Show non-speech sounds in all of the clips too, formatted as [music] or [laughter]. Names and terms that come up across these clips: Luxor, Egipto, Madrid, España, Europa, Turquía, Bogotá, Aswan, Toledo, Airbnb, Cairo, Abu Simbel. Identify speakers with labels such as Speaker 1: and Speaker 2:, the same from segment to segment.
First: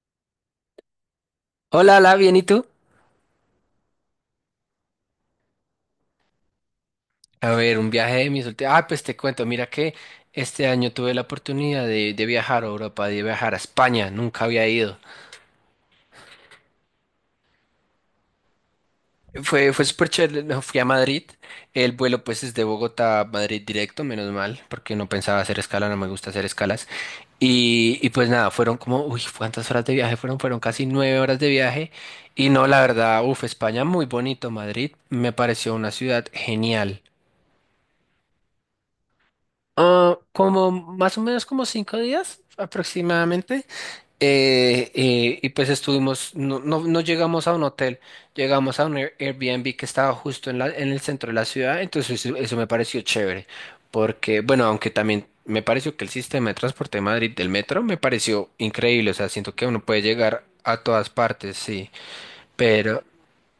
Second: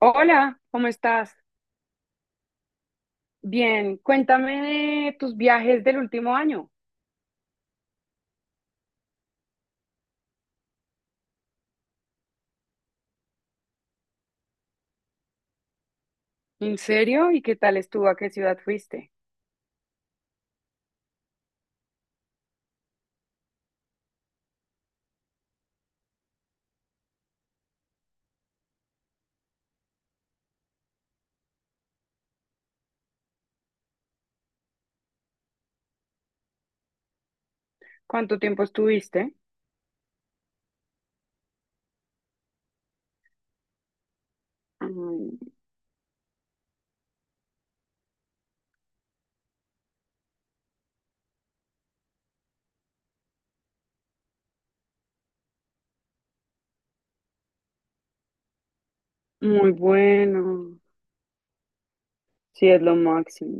Speaker 1: Hola, ¿cómo estás?
Speaker 2: Hola, hola, bien, ¿y tú?
Speaker 1: Bien, cuéntame de tus viajes del último año.
Speaker 2: A ver, un viaje de mis últimos... Ah, pues te cuento, mira que este año tuve la oportunidad de viajar a Europa, de viajar a España, nunca había ido.
Speaker 1: ¿En serio? ¿Y qué tal estuvo? ¿A qué ciudad fuiste?
Speaker 2: Fue súper chévere, no, fui a Madrid, el vuelo pues es de Bogotá a Madrid directo, menos mal, porque no pensaba hacer escala, no me gusta hacer escalas. Y pues nada, fueron como, uy, ¿cuántas horas de viaje fueron? Fueron casi 9 horas de viaje. Y no, la verdad, uff, España muy bonito, Madrid me pareció una ciudad genial.
Speaker 1: ¿Cuánto tiempo estuviste?
Speaker 2: Ah, como más o menos como 5 días aproximadamente.
Speaker 1: Mm,
Speaker 2: Y pues estuvimos, no, no, llegamos a un hotel, llegamos a un Airbnb que estaba justo en la, en el centro de la ciudad, entonces eso me pareció chévere, porque bueno, aunque también me pareció que el sistema de transporte de Madrid del metro me pareció increíble, o sea, siento que
Speaker 1: muy
Speaker 2: uno puede llegar
Speaker 1: bueno.
Speaker 2: a todas partes, sí,
Speaker 1: Sí, es lo
Speaker 2: pero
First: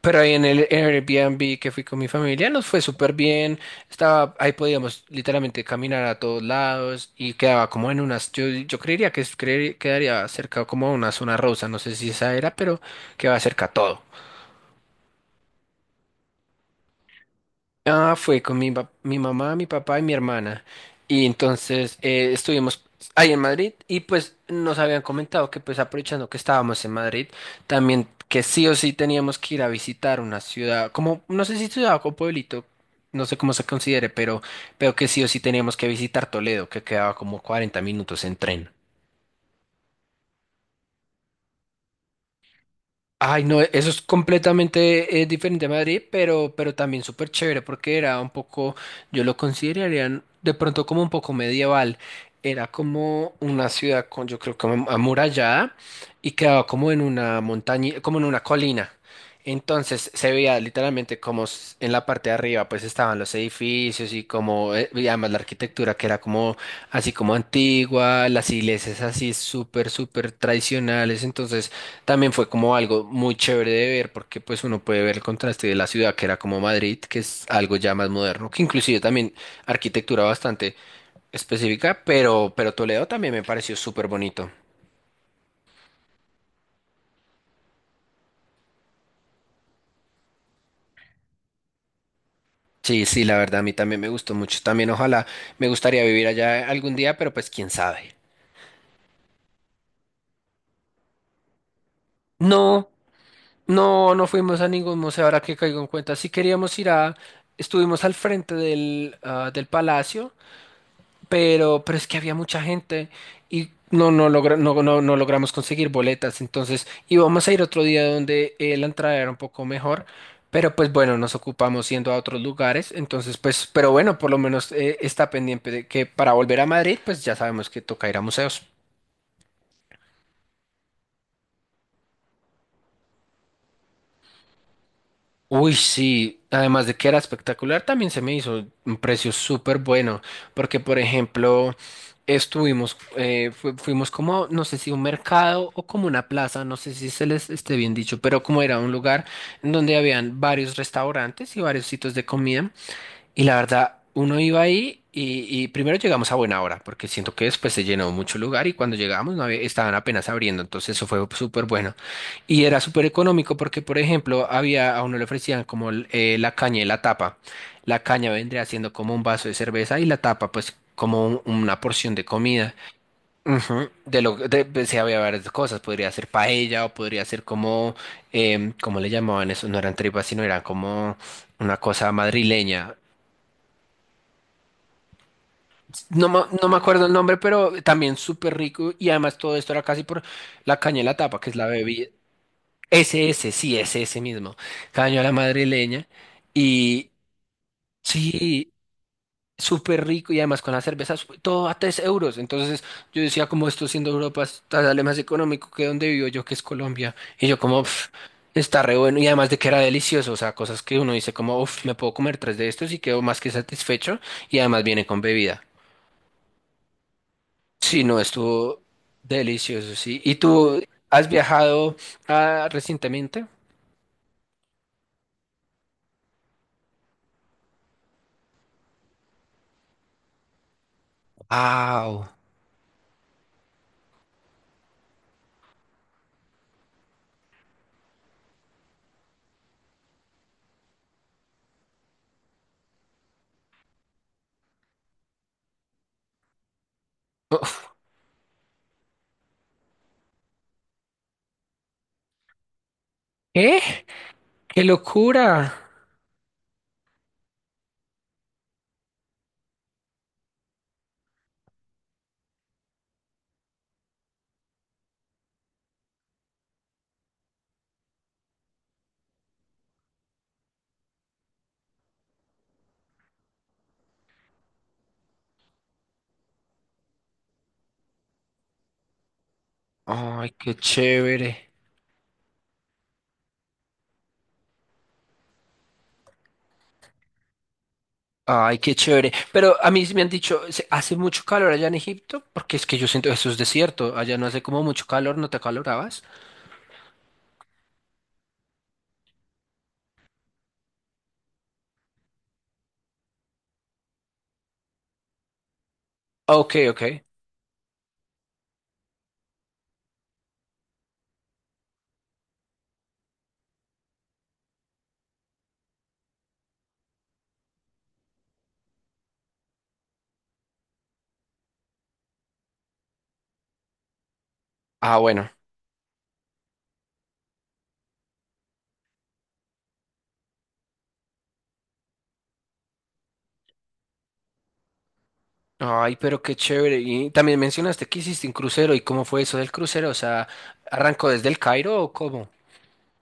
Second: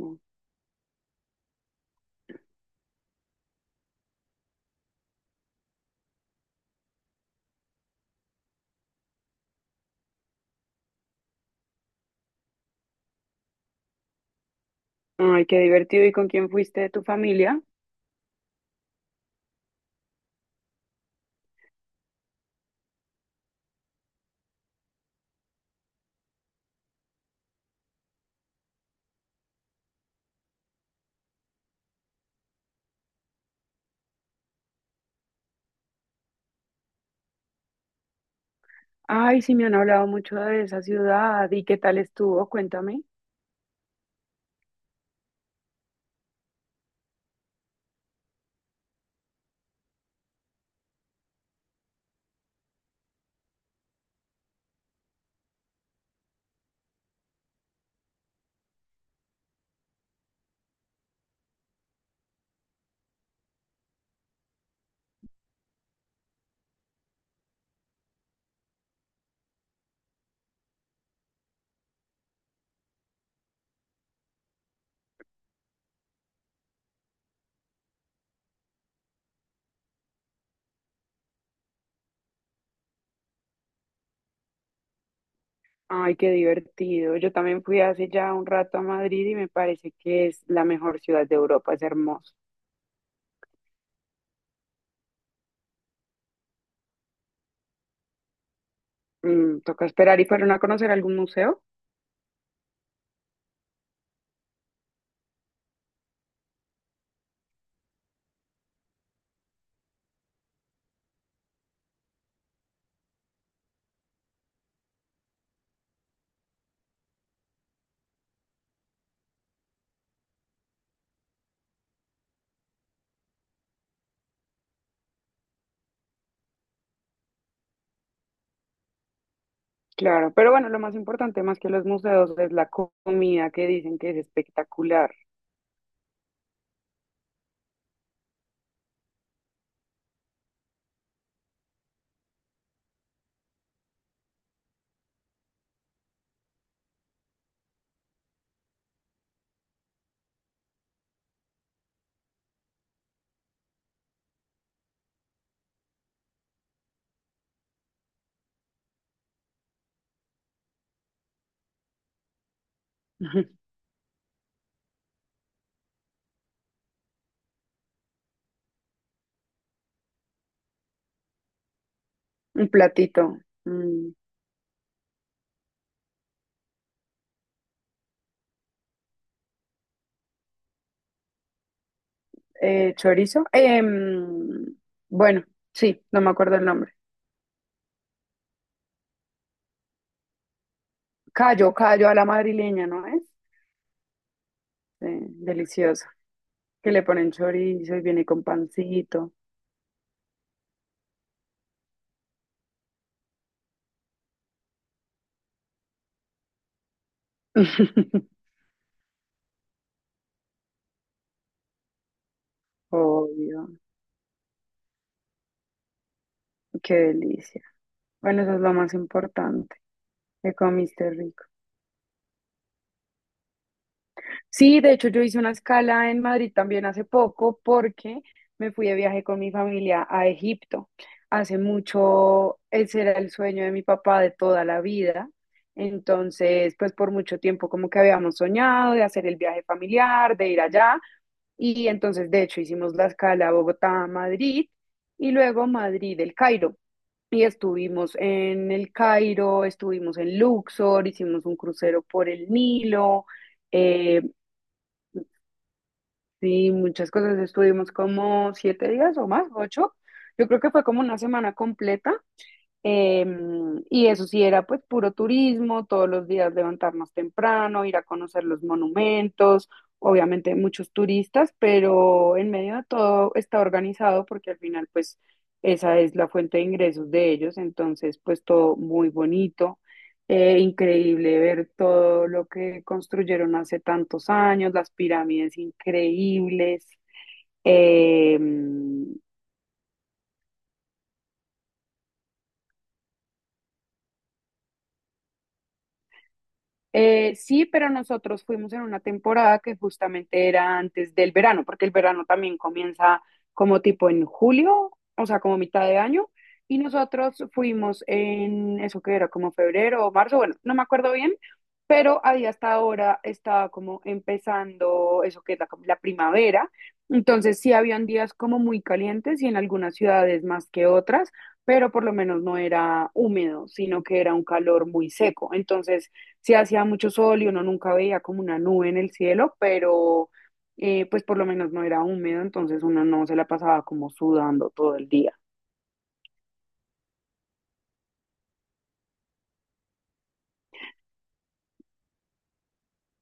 Speaker 2: pero ahí en el Airbnb que fui con mi familia nos fue súper bien. Estaba, ahí podíamos literalmente caminar a todos lados y quedaba como en unas, yo creería que quedaría cerca como a una zona rosa, no sé si esa era, pero quedaba cerca a todo.
Speaker 1: Ay, qué divertido. ¿Y con quién fuiste de tu familia?
Speaker 2: Ah, fue con mi, mi mamá, mi papá y mi hermana. Y entonces estuvimos ahí en Madrid y pues nos habían comentado que pues aprovechando que estábamos en Madrid, también que sí o sí teníamos que ir a visitar una ciudad, como no sé si ciudad o pueblito, no sé cómo se considere, pero que sí o sí teníamos que visitar Toledo, que quedaba como 40 minutos en tren.
Speaker 1: Ay, sí, me han hablado mucho de esa ciudad. ¿Y qué tal estuvo? Cuéntame.
Speaker 2: Ay, no, eso es completamente diferente a Madrid, pero también súper chévere porque era un poco, yo lo consideraría de pronto como un poco medieval. Era como una ciudad con, yo creo que amurallada y quedaba como en una montaña, como en una colina. Entonces se veía literalmente como en la parte de arriba pues estaban los edificios y como, y además la arquitectura que era como así como antigua, las iglesias así súper, súper tradicionales. Entonces también fue como algo muy chévere de ver porque pues uno puede ver el contraste de la ciudad que era como Madrid, que es algo ya más moderno, que inclusive también arquitectura bastante específica, pero Toledo también me pareció súper bonito.
Speaker 1: Ay, qué divertido. Yo también fui hace ya un rato a Madrid y me parece que es la mejor ciudad de Europa. Es hermoso.
Speaker 2: Sí, sí, la verdad a mí también me gustó mucho. También ojalá me gustaría vivir allá algún día, pero pues quién sabe.
Speaker 1: Toca esperar y fueron a conocer algún museo.
Speaker 2: No, no, no fuimos a ningún museo, ahora que caigo en cuenta. Sí queríamos ir a, estuvimos al frente del, ah, del palacio. Pero es que había mucha gente y no, no, no, no, no logramos conseguir boletas. Entonces íbamos a ir otro día donde la entrada era un poco mejor, pero pues bueno, nos ocupamos yendo a otros lugares. Entonces, pues, pero bueno, por lo menos está pendiente de que para volver a Madrid, pues ya sabemos que toca ir a museos.
Speaker 1: Claro, pero bueno, lo más importante más que los museos es la comida que dicen que es espectacular.
Speaker 2: Uy, sí, además de que era espectacular, también se me hizo un precio súper bueno, porque por ejemplo, estuvimos, fuimos como, no sé si un mercado o como una plaza, no sé si se les esté bien dicho, pero como era un lugar en donde habían varios restaurantes y varios sitios de comida. Y la verdad, uno iba ahí y primero llegamos a buena hora, porque siento que después se llenó mucho lugar y cuando llegamos no había- estaban apenas abriendo, entonces eso fue súper bueno. Y era súper
Speaker 1: [laughs] Ujú.
Speaker 2: económico porque, por ejemplo, había, a uno le ofrecían como la caña y la tapa. La caña vendría siendo como un vaso de cerveza y la tapa, pues, como una porción de
Speaker 1: Un
Speaker 2: comida.
Speaker 1: platito.
Speaker 2: Ujú.
Speaker 1: mm,
Speaker 2: De lo de, pues, sí, había varias cosas, podría ser paella o podría ser como, ¿cómo le llamaban eso? No eran tripas, sino eran como una cosa madrileña.
Speaker 1: Chorizo. Bueno, sí, no
Speaker 2: No,
Speaker 1: me acuerdo el
Speaker 2: no me
Speaker 1: nombre.
Speaker 2: acuerdo el nombre, pero también súper rico y además todo esto era casi por la caña de la tapa, que es la
Speaker 1: Callo,
Speaker 2: bebida.
Speaker 1: callo a la madrileña, ¿no es?
Speaker 2: SS, sí, es ese mismo. Caña a la
Speaker 1: Delicioso.
Speaker 2: madrileña.
Speaker 1: Que le
Speaker 2: Y
Speaker 1: ponen chorizo y viene con
Speaker 2: sí,
Speaker 1: pancito.
Speaker 2: súper rico y además con las cervezas todo a 3 euros. Entonces yo decía, como esto siendo Europa, sale más económico que donde vivo yo, que es Colombia. Y yo como, "Pf,
Speaker 1: [laughs]
Speaker 2: está re bueno". Y además de que era delicioso, o sea, cosas que uno dice como, uff, me puedo comer tres de estos y quedo más que
Speaker 1: Obvio,
Speaker 2: satisfecho. Y además viene con bebida.
Speaker 1: qué delicia.
Speaker 2: Sí, no,
Speaker 1: Bueno, eso es lo
Speaker 2: estuvo
Speaker 1: más importante.
Speaker 2: delicioso, sí. ¿Y
Speaker 1: Que
Speaker 2: tú
Speaker 1: comiste
Speaker 2: has
Speaker 1: rico.
Speaker 2: viajado recientemente?
Speaker 1: Sí, de hecho yo hice una escala en Madrid también hace poco porque me fui de viaje con mi familia a Egipto. Hace
Speaker 2: ¡Wow!
Speaker 1: mucho, ese era el sueño de mi papá de toda la vida. Entonces, pues por mucho tiempo como que habíamos soñado de hacer el viaje familiar, de ir allá. Y entonces, de hecho, hicimos la escala Bogotá-Madrid y luego Madrid-El Cairo. Y estuvimos en El Cairo, estuvimos en Luxor, hicimos un crucero por el Nilo.
Speaker 2: ¿Qué?
Speaker 1: eh,
Speaker 2: ¡Qué locura!
Speaker 1: Sí, muchas cosas. Estuvimos como 7 días o más, 8. Yo creo que fue como una semana completa eh, y eso sí era pues puro turismo, todos los días levantarnos temprano, ir a conocer los monumentos, obviamente muchos turistas, pero en medio de todo está organizado porque al final pues esa es la fuente de ingresos de ellos, entonces pues todo muy bonito,
Speaker 2: ¡Ay, qué
Speaker 1: increíble ver
Speaker 2: chévere!
Speaker 1: todo lo que construyeron hace tantos años, las pirámides increíbles. Eh,
Speaker 2: ¡Ay, qué chévere! Pero a mí sí me han dicho, ¿hace mucho calor allá en Egipto? Porque es que yo siento, eso es desierto, allá no hace como mucho calor, ¿no te acalorabas?
Speaker 1: Sí, pero nosotros fuimos en una temporada que justamente era antes del verano, porque el verano también comienza como tipo en julio, o sea, como mitad de año,
Speaker 2: Ok,
Speaker 1: y
Speaker 2: ok.
Speaker 1: nosotros fuimos en eso que era como febrero o marzo, bueno, no me acuerdo bien, pero ahí hasta ahora estaba como empezando eso que es la primavera, entonces sí habían días como muy calientes y en algunas ciudades más que otras, pero por lo menos no era húmedo, sino que era un calor muy
Speaker 2: Ah, bueno.
Speaker 1: seco, entonces sí hacía mucho sol y uno nunca veía como una nube en el cielo, pero pues por lo menos no era húmedo, entonces uno no se la pasaba como sudando todo el día.
Speaker 2: Ay, pero qué chévere. Y también mencionaste que hiciste un crucero. ¿Y cómo fue eso del crucero? O sea, ¿arrancó desde el Cairo o cómo?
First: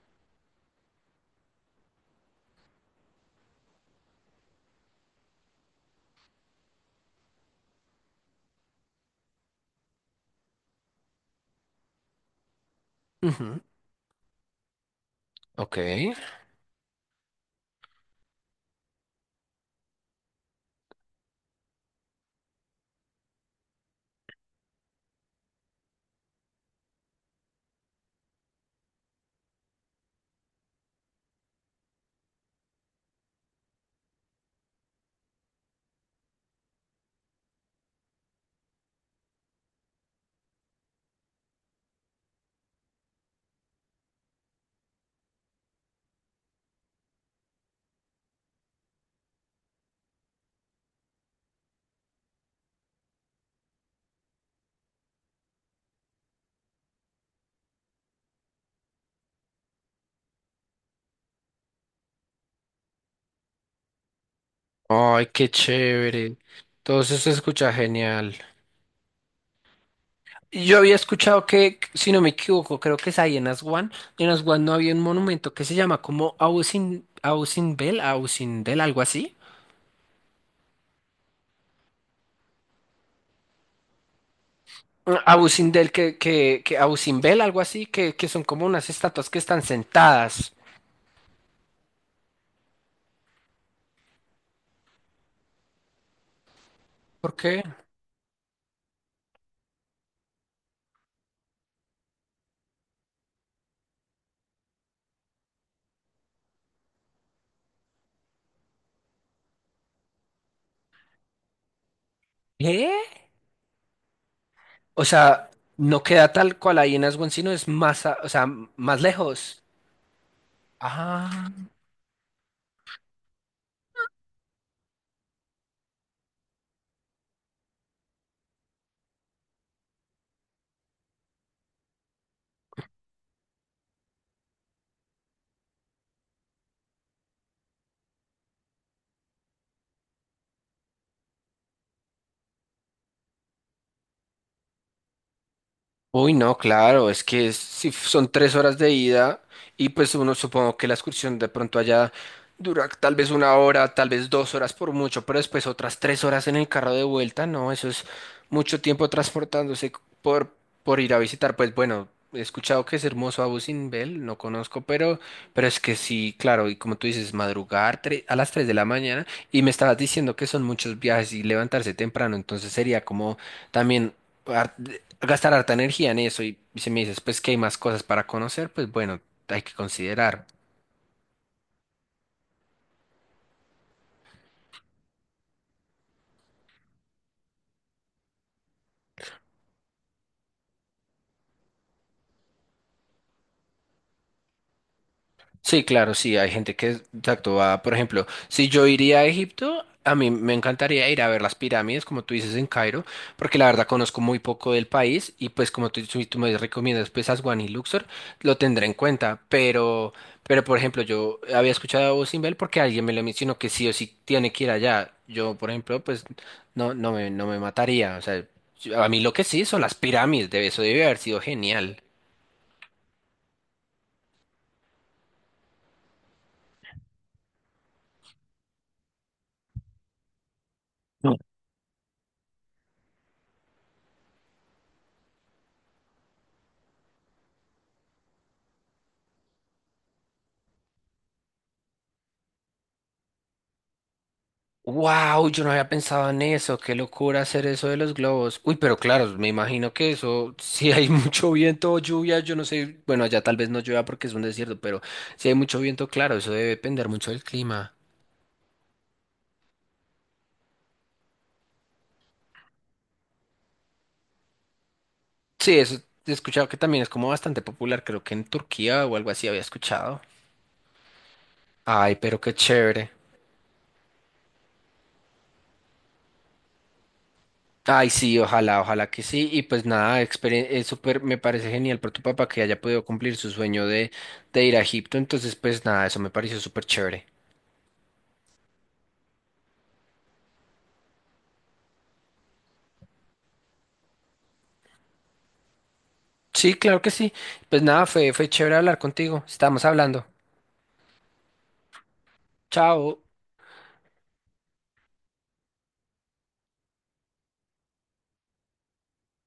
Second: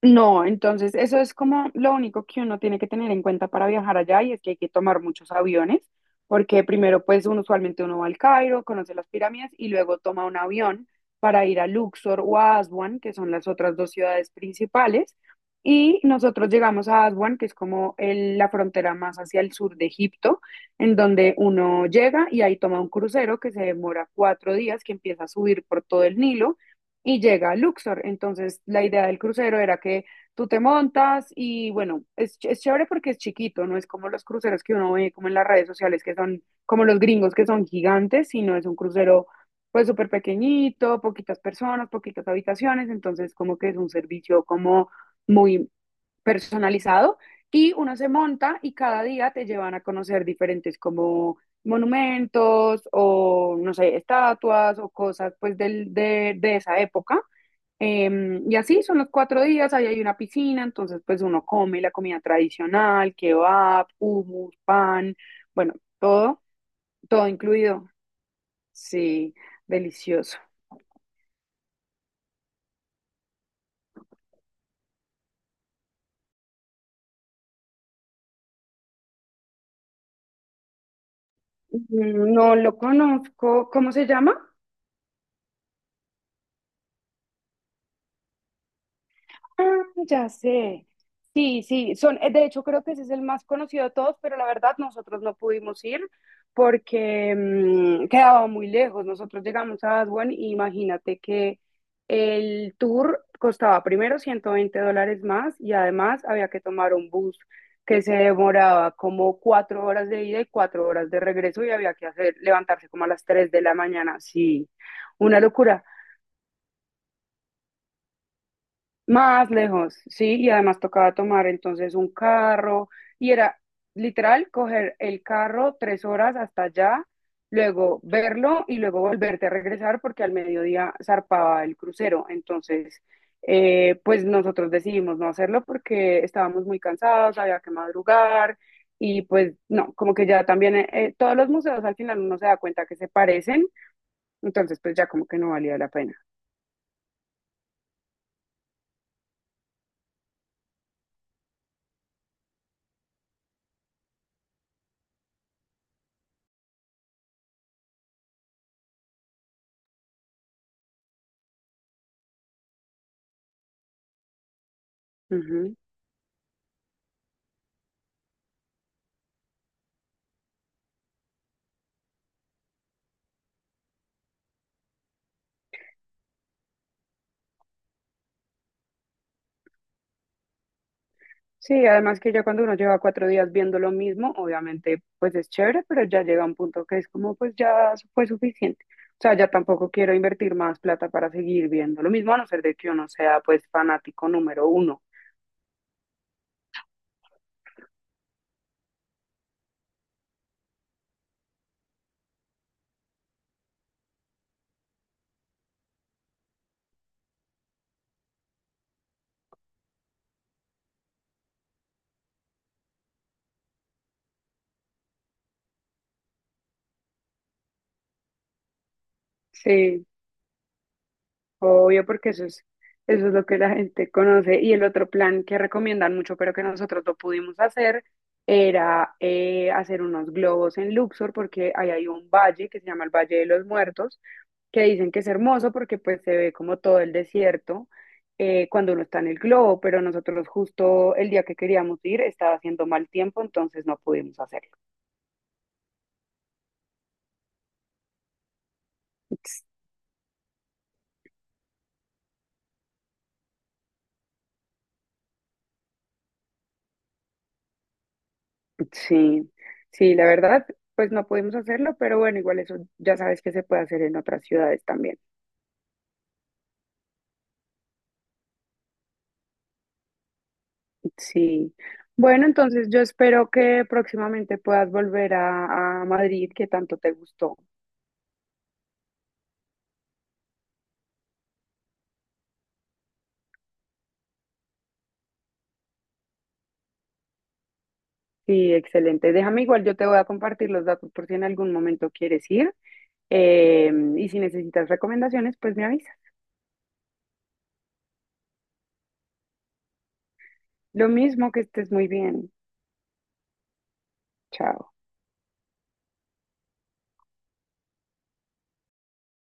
Speaker 1: No, entonces eso es como lo único que uno tiene que tener en cuenta para viajar allá y es que hay que tomar muchos aviones, porque primero pues uno usualmente uno va al Cairo, conoce las pirámides y luego toma un avión para ir a Luxor o a Aswan, que son las
Speaker 2: Ujú.
Speaker 1: otras 2 ciudades principales,
Speaker 2: Ok.
Speaker 1: y nosotros llegamos a Aswan, que es como la frontera más hacia el sur de Egipto, en donde uno llega y ahí toma un crucero que se demora 4 días, que empieza a subir por todo el Nilo y llega a Luxor. Entonces, la idea del crucero era que tú te montas y bueno, es chévere porque es chiquito, no es como los cruceros que uno ve como en las redes sociales, que son como los gringos que son gigantes, sino es un crucero pues súper pequeñito, poquitas personas, poquitas habitaciones, entonces como que es un servicio como muy personalizado y uno se monta y cada día te llevan a conocer diferentes como monumentos o, no sé, estatuas o cosas pues de esa época. Y así son los 4 días, ahí hay una piscina, entonces pues uno come la comida tradicional, kebab, hummus, pan,
Speaker 2: Ay, qué
Speaker 1: bueno,
Speaker 2: chévere.
Speaker 1: todo,
Speaker 2: Todo eso
Speaker 1: todo
Speaker 2: se escucha
Speaker 1: incluido.
Speaker 2: genial.
Speaker 1: Sí, delicioso.
Speaker 2: Yo había escuchado que, si no me equivoco, creo que es ahí en Aswan. En Aswan no había un monumento que se llama como Ausin, Ausinbel, Ausindel, algo así.
Speaker 1: No lo conozco, ¿cómo se llama?
Speaker 2: Ah, Ausindel, que Ausimbel, algo así, que son como unas estatuas que están
Speaker 1: Ah, ya
Speaker 2: sentadas.
Speaker 1: sé. Sí, sí, son, de hecho creo que ese es el más conocido de todos, pero la verdad nosotros no pudimos ir
Speaker 2: ¿Por
Speaker 1: porque
Speaker 2: qué?
Speaker 1: quedaba muy lejos. Nosotros llegamos a Aswan y imagínate que el tour costaba primero 120 dólares más y además había que tomar un bus que se demoraba como 4 horas de ida y 4 horas de regreso y había que hacer, levantarse
Speaker 2: ¿Eh?
Speaker 1: como a las 3 de la mañana. Sí,
Speaker 2: O
Speaker 1: una
Speaker 2: sea,
Speaker 1: locura.
Speaker 2: no queda tal cual ahí en Aswan, sino es más, o sea, más
Speaker 1: Más
Speaker 2: lejos.
Speaker 1: lejos, sí, y además tocaba tomar
Speaker 2: Ah.
Speaker 1: entonces un carro y era literal coger el carro 3 horas hasta allá, luego verlo y luego volverte a regresar porque al mediodía zarpaba el crucero. Entonces, pues nosotros decidimos no hacerlo porque estábamos muy cansados, había que madrugar y pues no, como que ya también todos los museos al final uno se da cuenta que se parecen entonces, pues ya como que no valía la pena.
Speaker 2: Uy, no, claro, es que es- si f- son 3 horas de ida y pues uno supongo que la excursión de pronto allá dura tal vez una hora, tal vez dos horas por mucho, pero después otras 3 horas en el carro de vuelta, no, eso es mucho tiempo por, por ir a visitar, pues bueno, he escuchado que es hermoso Abu Simbel, no conozco, pero
Speaker 1: Ujú.
Speaker 2: es que sí, claro, y como tú dices, a las 3 de la mañana y me estabas diciendo que son muchos viajes y levantarse temprano, entonces sería como también gastar harta energía en eso y si me dices, pues que hay más cosas para conocer, pues bueno, hay que considerar.
Speaker 1: Sí, además que ya cuando uno lleva 4 días viendo lo mismo, obviamente pues es chévere, pero ya llega un punto que es como pues ya fue suficiente. O sea, ya tampoco quiero invertir más plata para seguir viendo lo mismo, a no ser de que uno sea pues fanático número uno.
Speaker 2: Sí, claro, sí, hay gente que, exacto, va, por ejemplo, si yo iría a Egipto, a mí me encantaría ir a ver las pirámides, como tú dices, en Cairo, porque la verdad conozco muy poco del país y pues como tú me recomiendas, pues Aswan y Luxor, lo tendré en cuenta, pero por ejemplo, yo había escuchado a Abu Simbel porque alguien me lo mencionó que sí o sí tiene que ir allá. Yo, por ejemplo, pues no, no me mataría, o sea, a mí lo que sí son las
Speaker 1: Sí,
Speaker 2: pirámides, de eso debe haber sido genial.
Speaker 1: obvio, porque eso es, lo que la gente conoce. Y el otro plan que recomiendan mucho, pero que nosotros no pudimos hacer, era hacer unos globos en Luxor, porque ahí hay un valle que se llama el Valle de los Muertos, que dicen que es hermoso porque pues se ve como todo el desierto cuando uno está en el globo, pero nosotros justo el día que queríamos ir estaba haciendo mal tiempo, entonces no pudimos hacerlo.
Speaker 2: Wow, yo no había pensado en eso, qué locura hacer eso de los globos. Uy, pero claro, me imagino que eso, si hay [laughs] mucho viento o lluvia, yo no sé, bueno, allá tal vez no llueva porque es un desierto, pero si hay mucho viento, claro, eso debe depender mucho del clima.
Speaker 1: Sí, sí, la verdad, pues no pudimos hacerlo, pero bueno, igual eso ya sabes que se puede hacer en otras ciudades también.
Speaker 2: Sí, eso he escuchado que también es como bastante popular, creo que en Turquía o algo así había escuchado.
Speaker 1: Sí.
Speaker 2: Ay, pero
Speaker 1: Bueno,
Speaker 2: qué
Speaker 1: entonces yo
Speaker 2: chévere.
Speaker 1: espero que próximamente puedas volver a, Madrid, que tanto te gustó.
Speaker 2: Ay, sí, ojalá, ojalá que sí. Y pues nada, es súper, me parece genial por tu papá que haya podido cumplir su sueño de ir a Egipto. Entonces, pues nada, eso me pareció súper chévere.
Speaker 1: Sí, excelente. Déjame igual, yo te voy a compartir los datos por si en algún momento quieres ir. Eh, y si necesitas recomendaciones, pues me avisas.
Speaker 2: Sí, claro que sí. Pues nada, fue chévere hablar contigo. Estamos hablando.
Speaker 1: Lo mismo, que estés muy bien.
Speaker 2: Chao.
Speaker 1: Chao.